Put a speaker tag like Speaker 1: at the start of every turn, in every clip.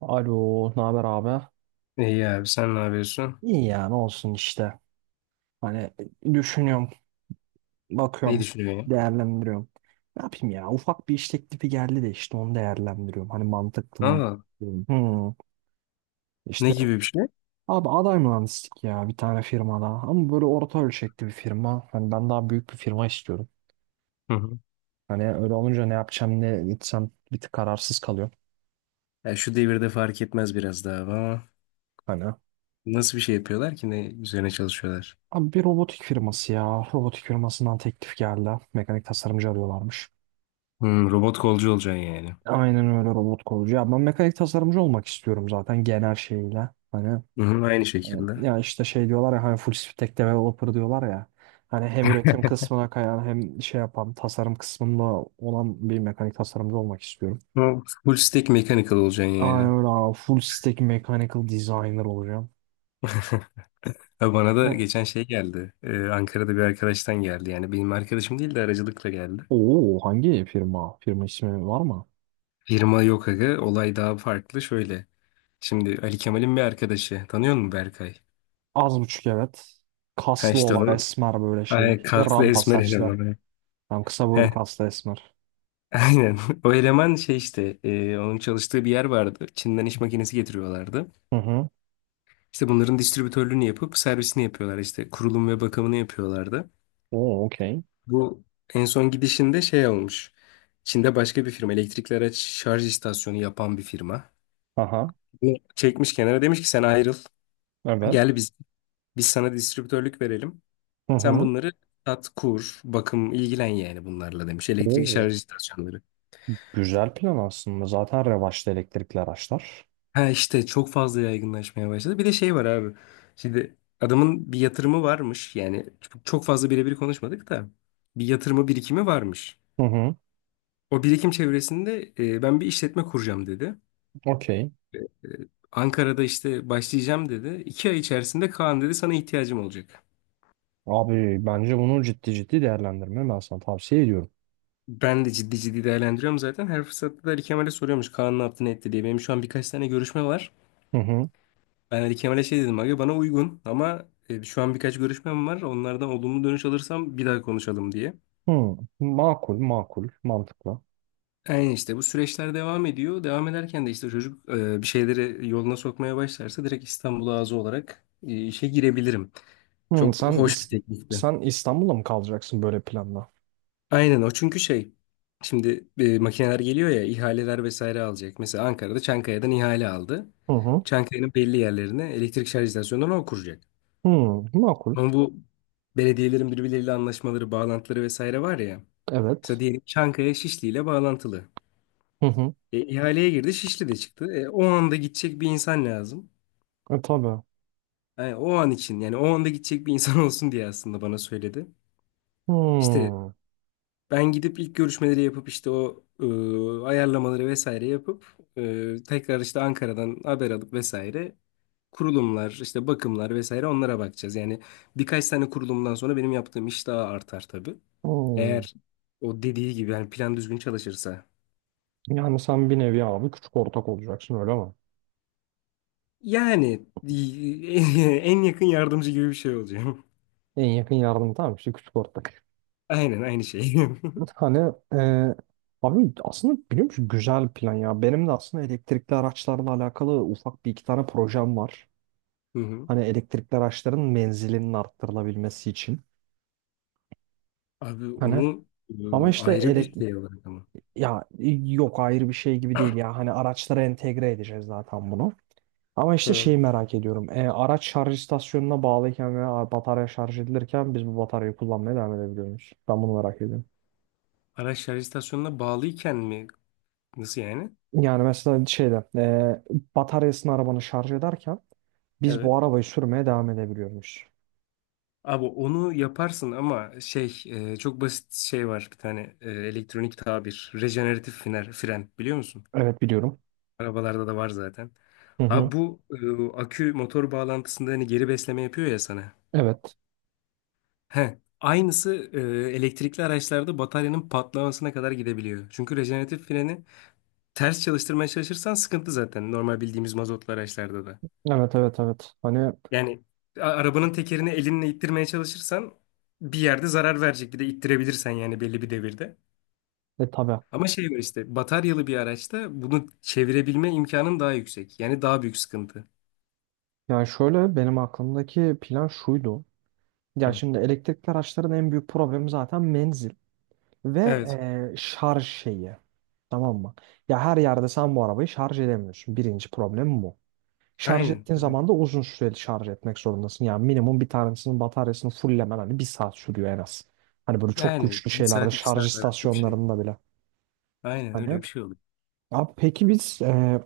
Speaker 1: Alo, ne haber abi?
Speaker 2: İyi abi sen ne yapıyorsun?
Speaker 1: İyi yani ne olsun işte. Hani düşünüyorum,
Speaker 2: Neyi
Speaker 1: bakıyorum,
Speaker 2: düşünüyorsun ya?
Speaker 1: değerlendiriyorum. Ne yapayım ya? Ufak bir iş teklifi geldi de işte onu değerlendiriyorum. Hani mantıklı mı?
Speaker 2: Aa,
Speaker 1: Hmm. Hmm.
Speaker 2: ne
Speaker 1: İşte
Speaker 2: gibi bir şey?
Speaker 1: abi aday mühendislik ya bir tane firmada. Ama böyle orta ölçekli bir firma. Hani ben daha büyük bir firma istiyorum.
Speaker 2: Hı hı.
Speaker 1: Hani öyle olunca ne yapacağım ne gitsem bir tık kararsız kalıyorum.
Speaker 2: Ya şu devirde fark etmez biraz daha ama
Speaker 1: Hani
Speaker 2: nasıl bir şey yapıyorlar ki ne üzerine çalışıyorlar?
Speaker 1: abi bir robotik firması ya. Robotik firmasından teklif geldi. Mekanik tasarımcı arıyorlarmış.
Speaker 2: Hmm, robot kolcu olacaksın yani.
Speaker 1: Aynen öyle robot kolcu. Ya ben mekanik tasarımcı olmak istiyorum zaten genel şeyle. Hani
Speaker 2: Hı hı, aynı
Speaker 1: e,
Speaker 2: şekilde.
Speaker 1: ya işte şey diyorlar ya hani full stack developer diyorlar ya. Hani hem üretim kısmına kayan hem şey yapan tasarım kısmında olan bir mekanik tasarımcı olmak istiyorum.
Speaker 2: Ama full stack mechanical olacaksın
Speaker 1: Aynen
Speaker 2: yani.
Speaker 1: öyle abi. Full stack mechanical designer olacağım.
Speaker 2: Ha, bana da
Speaker 1: Ne?
Speaker 2: geçen şey geldi. Ankara'da bir arkadaştan geldi. Yani benim arkadaşım değil de aracılıkla geldi.
Speaker 1: Oo, hangi firma? Firma ismi var mı?
Speaker 2: Firma yok aga. Olay daha farklı. Şöyle. Şimdi Ali Kemal'in bir arkadaşı. Tanıyor musun Berkay?
Speaker 1: Az buçuk evet.
Speaker 2: Ha
Speaker 1: Kaslı
Speaker 2: işte
Speaker 1: olan
Speaker 2: o
Speaker 1: esmer böyle şey.
Speaker 2: ay, kaslı
Speaker 1: Rampa
Speaker 2: esmer
Speaker 1: saçlı.
Speaker 2: eleman.
Speaker 1: Tam kısa boylu
Speaker 2: Heh,
Speaker 1: kaslı esmer.
Speaker 2: aynen. O eleman şey işte onun çalıştığı bir yer vardı. Çin'den iş makinesi getiriyorlardı.
Speaker 1: Hı hı.
Speaker 2: İşte bunların distribütörlüğünü yapıp servisini yapıyorlar işte kurulum ve bakımını yapıyorlardı.
Speaker 1: Oo okey.
Speaker 2: Bu en son gidişinde şey olmuş. Çin'de başka bir firma elektrikli araç şarj istasyonu yapan bir firma.
Speaker 1: Aha.
Speaker 2: Bunu çekmiş kenara demiş ki sen ayrıl.
Speaker 1: Evet.
Speaker 2: Gel biz sana distribütörlük verelim.
Speaker 1: Hı
Speaker 2: Sen
Speaker 1: hı.
Speaker 2: bunları sat, kur, bakım ilgilen yani bunlarla demiş. Elektrikli
Speaker 1: Oo,
Speaker 2: şarj istasyonları.
Speaker 1: güzel plan aslında. Zaten revaçta elektrikli araçlar.
Speaker 2: Ha işte çok fazla yaygınlaşmaya başladı. Bir de şey var abi. Şimdi adamın bir yatırımı varmış. Yani çok çok fazla birebir konuşmadık da bir yatırımı birikimi varmış.
Speaker 1: Hı hı.
Speaker 2: O birikim çevresinde ben bir işletme kuracağım dedi.
Speaker 1: Okey.
Speaker 2: E, Ankara'da işte başlayacağım dedi. İki ay içerisinde Kaan dedi sana ihtiyacım olacak.
Speaker 1: Abi bence bunu ciddi ciddi değerlendirme, ben sana tavsiye ediyorum.
Speaker 2: Ben de ciddi ciddi değerlendiriyorum zaten. Her fırsatta da Ali Kemal'e soruyormuş Kaan ne yaptı ne etti diye. Benim şu an birkaç tane görüşme var.
Speaker 1: Hı hı.
Speaker 2: Ben Ali Kemal'e şey dedim abi bana uygun ama şu an birkaç görüşmem var. Onlardan olumlu dönüş alırsam bir daha konuşalım diye.
Speaker 1: Hı. Makul, makul, mantıklı.
Speaker 2: Yani işte bu süreçler devam ediyor. Devam ederken de işte çocuk bir şeyleri yoluna sokmaya başlarsa direkt İstanbul ağzı olarak işe girebilirim.
Speaker 1: Hı.
Speaker 2: Çok hoş bir teklifti.
Speaker 1: Sen İstanbul'da mı kalacaksın böyle planla?
Speaker 2: Aynen o çünkü şey şimdi makineler geliyor ya ihaleler vesaire alacak. Mesela Ankara'da Çankaya'dan ihale aldı.
Speaker 1: Hı hı.
Speaker 2: Çankaya'nın belli yerlerine elektrik şarj istasyonlarını o kuracak.
Speaker 1: Hı. Makul.
Speaker 2: Ama bu belediyelerin birbirleriyle anlaşmaları, bağlantıları vesaire var ya. Mesela
Speaker 1: Evet.
Speaker 2: diyelim Çankaya Şişli ile bağlantılı.
Speaker 1: Hı hı.
Speaker 2: İhaleye girdi Şişli de çıktı. O anda gidecek bir insan lazım.
Speaker 1: E, tabii.
Speaker 2: Yani o an için yani o anda gidecek bir insan olsun diye aslında bana söyledi. İşte
Speaker 1: Hı.
Speaker 2: ben gidip ilk görüşmeleri yapıp işte o ayarlamaları vesaire yapıp tekrar işte Ankara'dan haber alıp vesaire kurulumlar işte bakımlar vesaire onlara bakacağız. Yani birkaç tane kurulumdan sonra benim yaptığım iş daha artar tabii.
Speaker 1: Hı.
Speaker 2: Eğer o dediği gibi yani plan düzgün çalışırsa.
Speaker 1: Yani sen bir nevi abi küçük ortak olacaksın, öyle mi?
Speaker 2: Yani en yakın yardımcı gibi bir şey olacağım.
Speaker 1: En yakın yardım, tamam işte, küçük ortak.
Speaker 2: Aynen aynı şey.
Speaker 1: Hani abi aslında biliyor musun, güzel plan ya. Benim de aslında elektrikli araçlarla alakalı ufak bir iki tane projem var.
Speaker 2: Hı hı.
Speaker 1: Hani elektrikli araçların menzilinin arttırılabilmesi için.
Speaker 2: Abi
Speaker 1: Hani
Speaker 2: onu
Speaker 1: ama işte
Speaker 2: ayrı bir şey olarak ama.
Speaker 1: ya yok, ayrı bir şey gibi değil ya. Hani araçlara entegre edeceğiz zaten bunu. Ama işte şeyi
Speaker 2: Hı.
Speaker 1: merak ediyorum. E, araç şarj istasyonuna bağlıyken veya batarya şarj edilirken biz bu bataryayı kullanmaya devam edebiliyor muyuz? Ben bunu merak ediyorum.
Speaker 2: Araç şarj istasyonuna bağlıyken mi? Nasıl yani?
Speaker 1: Yani mesela şeyde bataryasını arabanı şarj ederken biz
Speaker 2: Evet.
Speaker 1: bu arabayı sürmeye devam edebiliyormuş.
Speaker 2: Abi onu yaparsın ama şey çok basit şey var bir tane elektronik tabir. Rejeneratif fren, fren biliyor musun?
Speaker 1: Evet biliyorum.
Speaker 2: Arabalarda da var zaten.
Speaker 1: Hı hı.
Speaker 2: Abi bu akü motor bağlantısında hani geri besleme yapıyor ya sana.
Speaker 1: Evet.
Speaker 2: He. Aynısı elektrikli araçlarda bataryanın patlamasına kadar gidebiliyor. Çünkü rejeneratif freni ters çalıştırmaya çalışırsan sıkıntı zaten normal bildiğimiz mazotlu araçlarda da.
Speaker 1: Evet, evet, evet. Hani
Speaker 2: Yani arabanın tekerini elinle ittirmeye çalışırsan bir yerde zarar verecek. Bir de ittirebilirsen yani belli bir devirde.
Speaker 1: tabii.
Speaker 2: Ama şey var işte bataryalı bir araçta bunu çevirebilme imkanın daha yüksek. Yani daha büyük sıkıntı.
Speaker 1: Yani şöyle, benim aklımdaki plan şuydu. Ya
Speaker 2: Hı.
Speaker 1: şimdi elektrikli araçların en büyük problemi zaten menzil ve
Speaker 2: Evet.
Speaker 1: şarj şeyi. Tamam mı? Ya her yerde sen bu arabayı şarj edemiyorsun. Birinci problem bu. Şarj
Speaker 2: Aynen.
Speaker 1: ettiğin
Speaker 2: Evet.
Speaker 1: zaman da uzun süreli şarj etmek zorundasın. Yani minimum bir tanesinin bataryasını fulllemen hani 1 saat sürüyor en az. Hani böyle çok
Speaker 2: Yani
Speaker 1: güçlü
Speaker 2: bir
Speaker 1: şeylerde
Speaker 2: saat iki
Speaker 1: şarj
Speaker 2: saat arası bir şey.
Speaker 1: istasyonlarında bile.
Speaker 2: Aynen öyle
Speaker 1: Hani
Speaker 2: bir şey oluyor.
Speaker 1: abi peki biz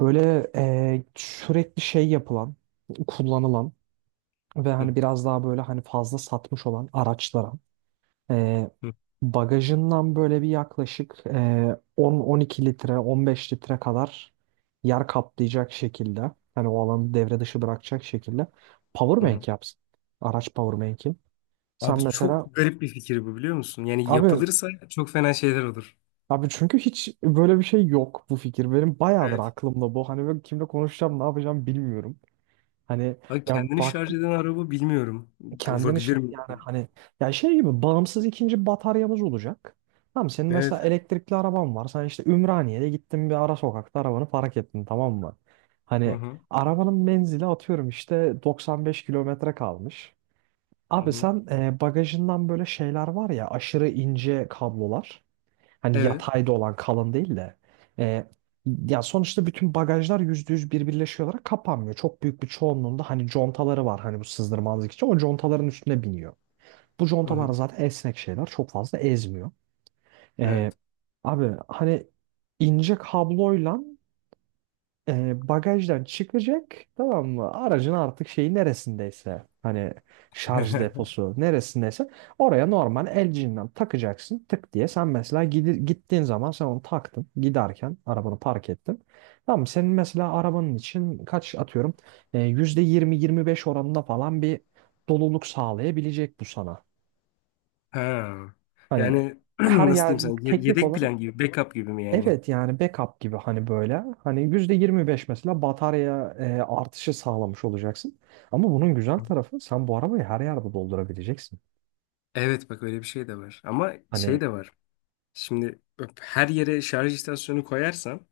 Speaker 1: böyle sürekli şey yapılan, kullanılan ve
Speaker 2: Hı,
Speaker 1: hani biraz daha böyle hani fazla satmış olan araçlara e,
Speaker 2: hı,
Speaker 1: bagajından böyle bir yaklaşık 10-12 litre, 15 litre kadar yer kaplayacak şekilde, hani o alanı devre dışı bırakacak şekilde
Speaker 2: hı hı.
Speaker 1: powerbank yapsın. Araç powerbank'i. Sen
Speaker 2: Abi çok
Speaker 1: mesela
Speaker 2: garip bir fikir bu biliyor musun? Yani
Speaker 1: abi
Speaker 2: yapılırsa çok fena şeyler olur.
Speaker 1: Abi çünkü hiç böyle bir şey yok bu fikir. Benim bayağıdır
Speaker 2: Evet.
Speaker 1: aklımda bu. Hani böyle kimle konuşacağım, ne yapacağım bilmiyorum. Hani
Speaker 2: Abi
Speaker 1: ya
Speaker 2: kendini
Speaker 1: bak,
Speaker 2: şarj eden araba bilmiyorum. Olabilir mi?
Speaker 1: yani hani ya şey gibi bağımsız ikinci bataryamız olacak. Tamam, senin
Speaker 2: Evet.
Speaker 1: mesela elektrikli araban var. Sen işte Ümraniye'de gittin, bir ara sokakta arabanı park ettin, tamam mı?
Speaker 2: Hı
Speaker 1: Hani
Speaker 2: hı.
Speaker 1: arabanın menzili atıyorum işte 95 kilometre kalmış.
Speaker 2: Hı
Speaker 1: Abi
Speaker 2: hı.
Speaker 1: sen bagajından böyle şeyler var ya, aşırı ince kablolar. Hani
Speaker 2: Evet.
Speaker 1: yatayda olan, kalın değil de. E, ya sonuçta bütün bagajlar %100 birbirleşiyor olarak kapanmıyor. Çok büyük bir çoğunluğunda hani contaları var hani, bu sızdırmazlık için. O contaların üstüne biniyor. Bu
Speaker 2: Hı
Speaker 1: contalar
Speaker 2: hı.
Speaker 1: zaten esnek şeyler. Çok fazla ezmiyor. E,
Speaker 2: Evet.
Speaker 1: abi hani ince kabloyla bagajdan çıkacak, tamam mı? Aracın artık şeyi neresindeyse, hani şarj deposu neresindeyse oraya normal el cihinden takacaksın tık diye. Sen mesela gittiğin zaman sen onu taktın, giderken arabanı park ettin. Tamam mı? Senin mesela arabanın için kaç atıyorum %20-25 oranında falan bir doluluk sağlayabilecek bu sana.
Speaker 2: Ha.
Speaker 1: Hani
Speaker 2: Yani
Speaker 1: her
Speaker 2: nasıl
Speaker 1: yer
Speaker 2: diyeyim sana?
Speaker 1: teknik
Speaker 2: Yedek
Speaker 1: olarak,
Speaker 2: plan gibi, backup gibi mi yani?
Speaker 1: evet, yani backup gibi hani böyle. Hani %25 mesela batarya artışı sağlamış olacaksın. Ama bunun güzel
Speaker 2: Hı.
Speaker 1: tarafı, sen bu arabayı her yerde doldurabileceksin.
Speaker 2: Evet bak öyle bir şey de var. Ama
Speaker 1: Hani
Speaker 2: şey de var. Şimdi bak, her yere şarj istasyonu koyarsan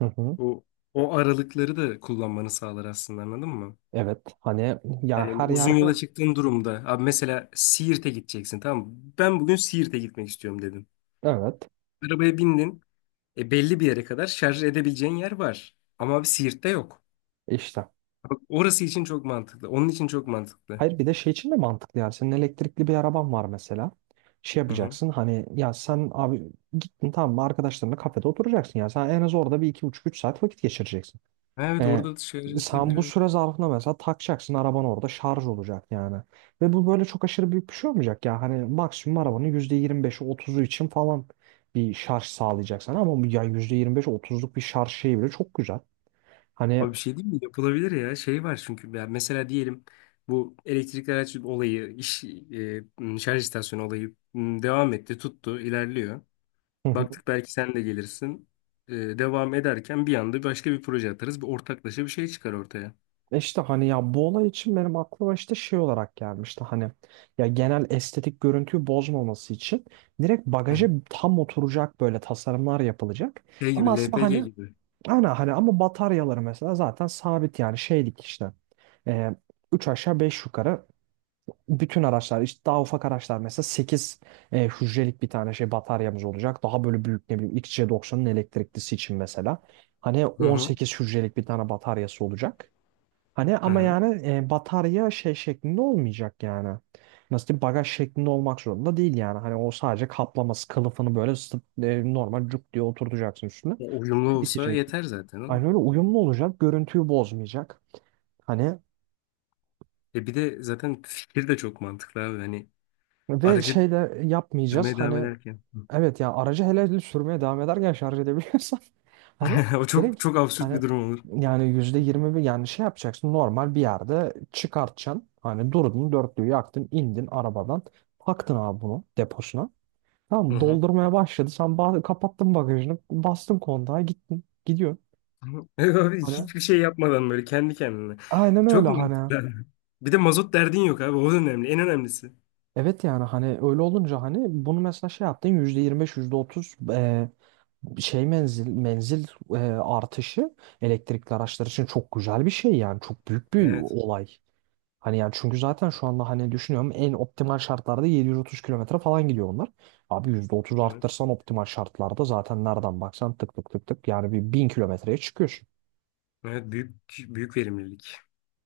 Speaker 1: hı hı,
Speaker 2: o o aralıkları da kullanmanı sağlar aslında anladın mı?
Speaker 1: evet hani ya
Speaker 2: Yani
Speaker 1: her
Speaker 2: uzun
Speaker 1: yerde
Speaker 2: yola çıktığın durumda abi mesela Siirt'e gideceksin tamam mı? Ben bugün Siirt'e gitmek istiyorum dedim.
Speaker 1: evet
Speaker 2: Arabaya bindin. Belli bir yere kadar şarj edebileceğin yer var. Ama abi Siirt'te yok.
Speaker 1: işte.
Speaker 2: Bak, orası için çok mantıklı. Onun için çok mantıklı.
Speaker 1: Hayır bir de şey için de mantıklı, yani senin elektrikli bir araban var mesela. Şey
Speaker 2: Hı hı.
Speaker 1: yapacaksın hani ya sen abi gittin, tamam mı, arkadaşlarınla kafede oturacaksın. Ya sen en az orada bir, iki buçuk, üç saat vakit geçireceksin.
Speaker 2: Ha, evet
Speaker 1: E,
Speaker 2: orada da şarj edilebilir
Speaker 1: sen bu
Speaker 2: evet.
Speaker 1: süre zarfında mesela takacaksın, araban orada şarj olacak yani. Ve bu böyle çok aşırı büyük bir şey olmayacak ya. Hani maksimum arabanın %25'i, otuzu için falan bir şarj sağlayacaksın. Ama bu ya %25'i, otuzluk bir şarj şeyi bile çok güzel. Hani
Speaker 2: Abi bir şey değil mi? Yapılabilir ya. Şey var çünkü ya mesela diyelim bu elektrikli araç olayı, iş şarj istasyonu olayı devam etti, tuttu, ilerliyor.
Speaker 1: hı hı.
Speaker 2: Baktık belki sen de gelirsin. Devam ederken bir anda başka bir proje atarız. Bir ortaklaşa bir şey çıkar ortaya.
Speaker 1: işte hani ya bu olay için benim aklıma işte şey olarak gelmişti. Hani ya genel estetik görüntüyü bozmaması için direkt
Speaker 2: Hı
Speaker 1: bagaja
Speaker 2: hı.
Speaker 1: tam oturacak böyle tasarımlar yapılacak.
Speaker 2: Şey
Speaker 1: Ama
Speaker 2: gibi
Speaker 1: aslında
Speaker 2: LPG
Speaker 1: hani,
Speaker 2: gibi.
Speaker 1: hani, hani ama bataryaları mesela zaten sabit yani şeylik işte. E, 3 aşağı 5 yukarı bütün araçlar, işte daha ufak araçlar mesela 8 hücrelik bir tane şey bataryamız olacak. Daha böyle büyük, ne bileyim XC90'ın elektriklisi için mesela. Hani
Speaker 2: Hı
Speaker 1: on
Speaker 2: hı.
Speaker 1: sekiz hücrelik bir tane bataryası olacak. Hani
Speaker 2: Hı
Speaker 1: ama
Speaker 2: hı.
Speaker 1: yani batarya şey şeklinde olmayacak yani. Nasıl diyeyim, bagaj şeklinde olmak zorunda değil yani. Hani o sadece kaplaması kılıfını böyle normal cuk diye oturtacaksın üstüne.
Speaker 2: Ya, uyumlu olsa
Speaker 1: Bitecek.
Speaker 2: yeter zaten ama.
Speaker 1: Aynı öyle uyumlu olacak, görüntüyü bozmayacak. Hani
Speaker 2: E bir de zaten fikir de çok mantıklı abi. Hani
Speaker 1: ve
Speaker 2: aracı
Speaker 1: şeyle yapmayacağız.
Speaker 2: sürmeye devam
Speaker 1: Hani
Speaker 2: ederken.
Speaker 1: evet ya aracı hele hele sürmeye devam ederken şarj edebiliyorsan hani
Speaker 2: O çok
Speaker 1: direkt
Speaker 2: çok absürt
Speaker 1: hani,
Speaker 2: bir durum olur.
Speaker 1: yani %20-21, yani şey yapacaksın, normal bir yerde çıkartacaksın. Hani durdun, dörtlüğü yaktın, indin arabadan, taktın abi bunu deposuna.
Speaker 2: Hı
Speaker 1: Tamam,
Speaker 2: hı.
Speaker 1: doldurmaya başladı. Sen kapattın bagajını, bastın kontağa, gittin gidiyor.
Speaker 2: Evet abi
Speaker 1: Hani
Speaker 2: hiçbir şey yapmadan böyle kendi kendine.
Speaker 1: aynen öyle
Speaker 2: Çok
Speaker 1: hani.
Speaker 2: mantıklı. Bir de mazot derdin yok abi. O da önemli. En önemlisi.
Speaker 1: Evet yani hani öyle olunca hani bunu mesela şey yaptın %25, %30, şey menzil artışı elektrikli araçlar için çok güzel bir şey yani, çok büyük bir
Speaker 2: Evet.
Speaker 1: olay. Hani yani çünkü zaten şu anda hani düşünüyorum en optimal şartlarda 730 kilometre falan gidiyor bunlar. Abi %30
Speaker 2: Evet.
Speaker 1: arttırsan optimal şartlarda zaten nereden baksan tık tık tık tık yani bir 1000 kilometreye çıkıyor.
Speaker 2: Evet büyük büyük verimlilik.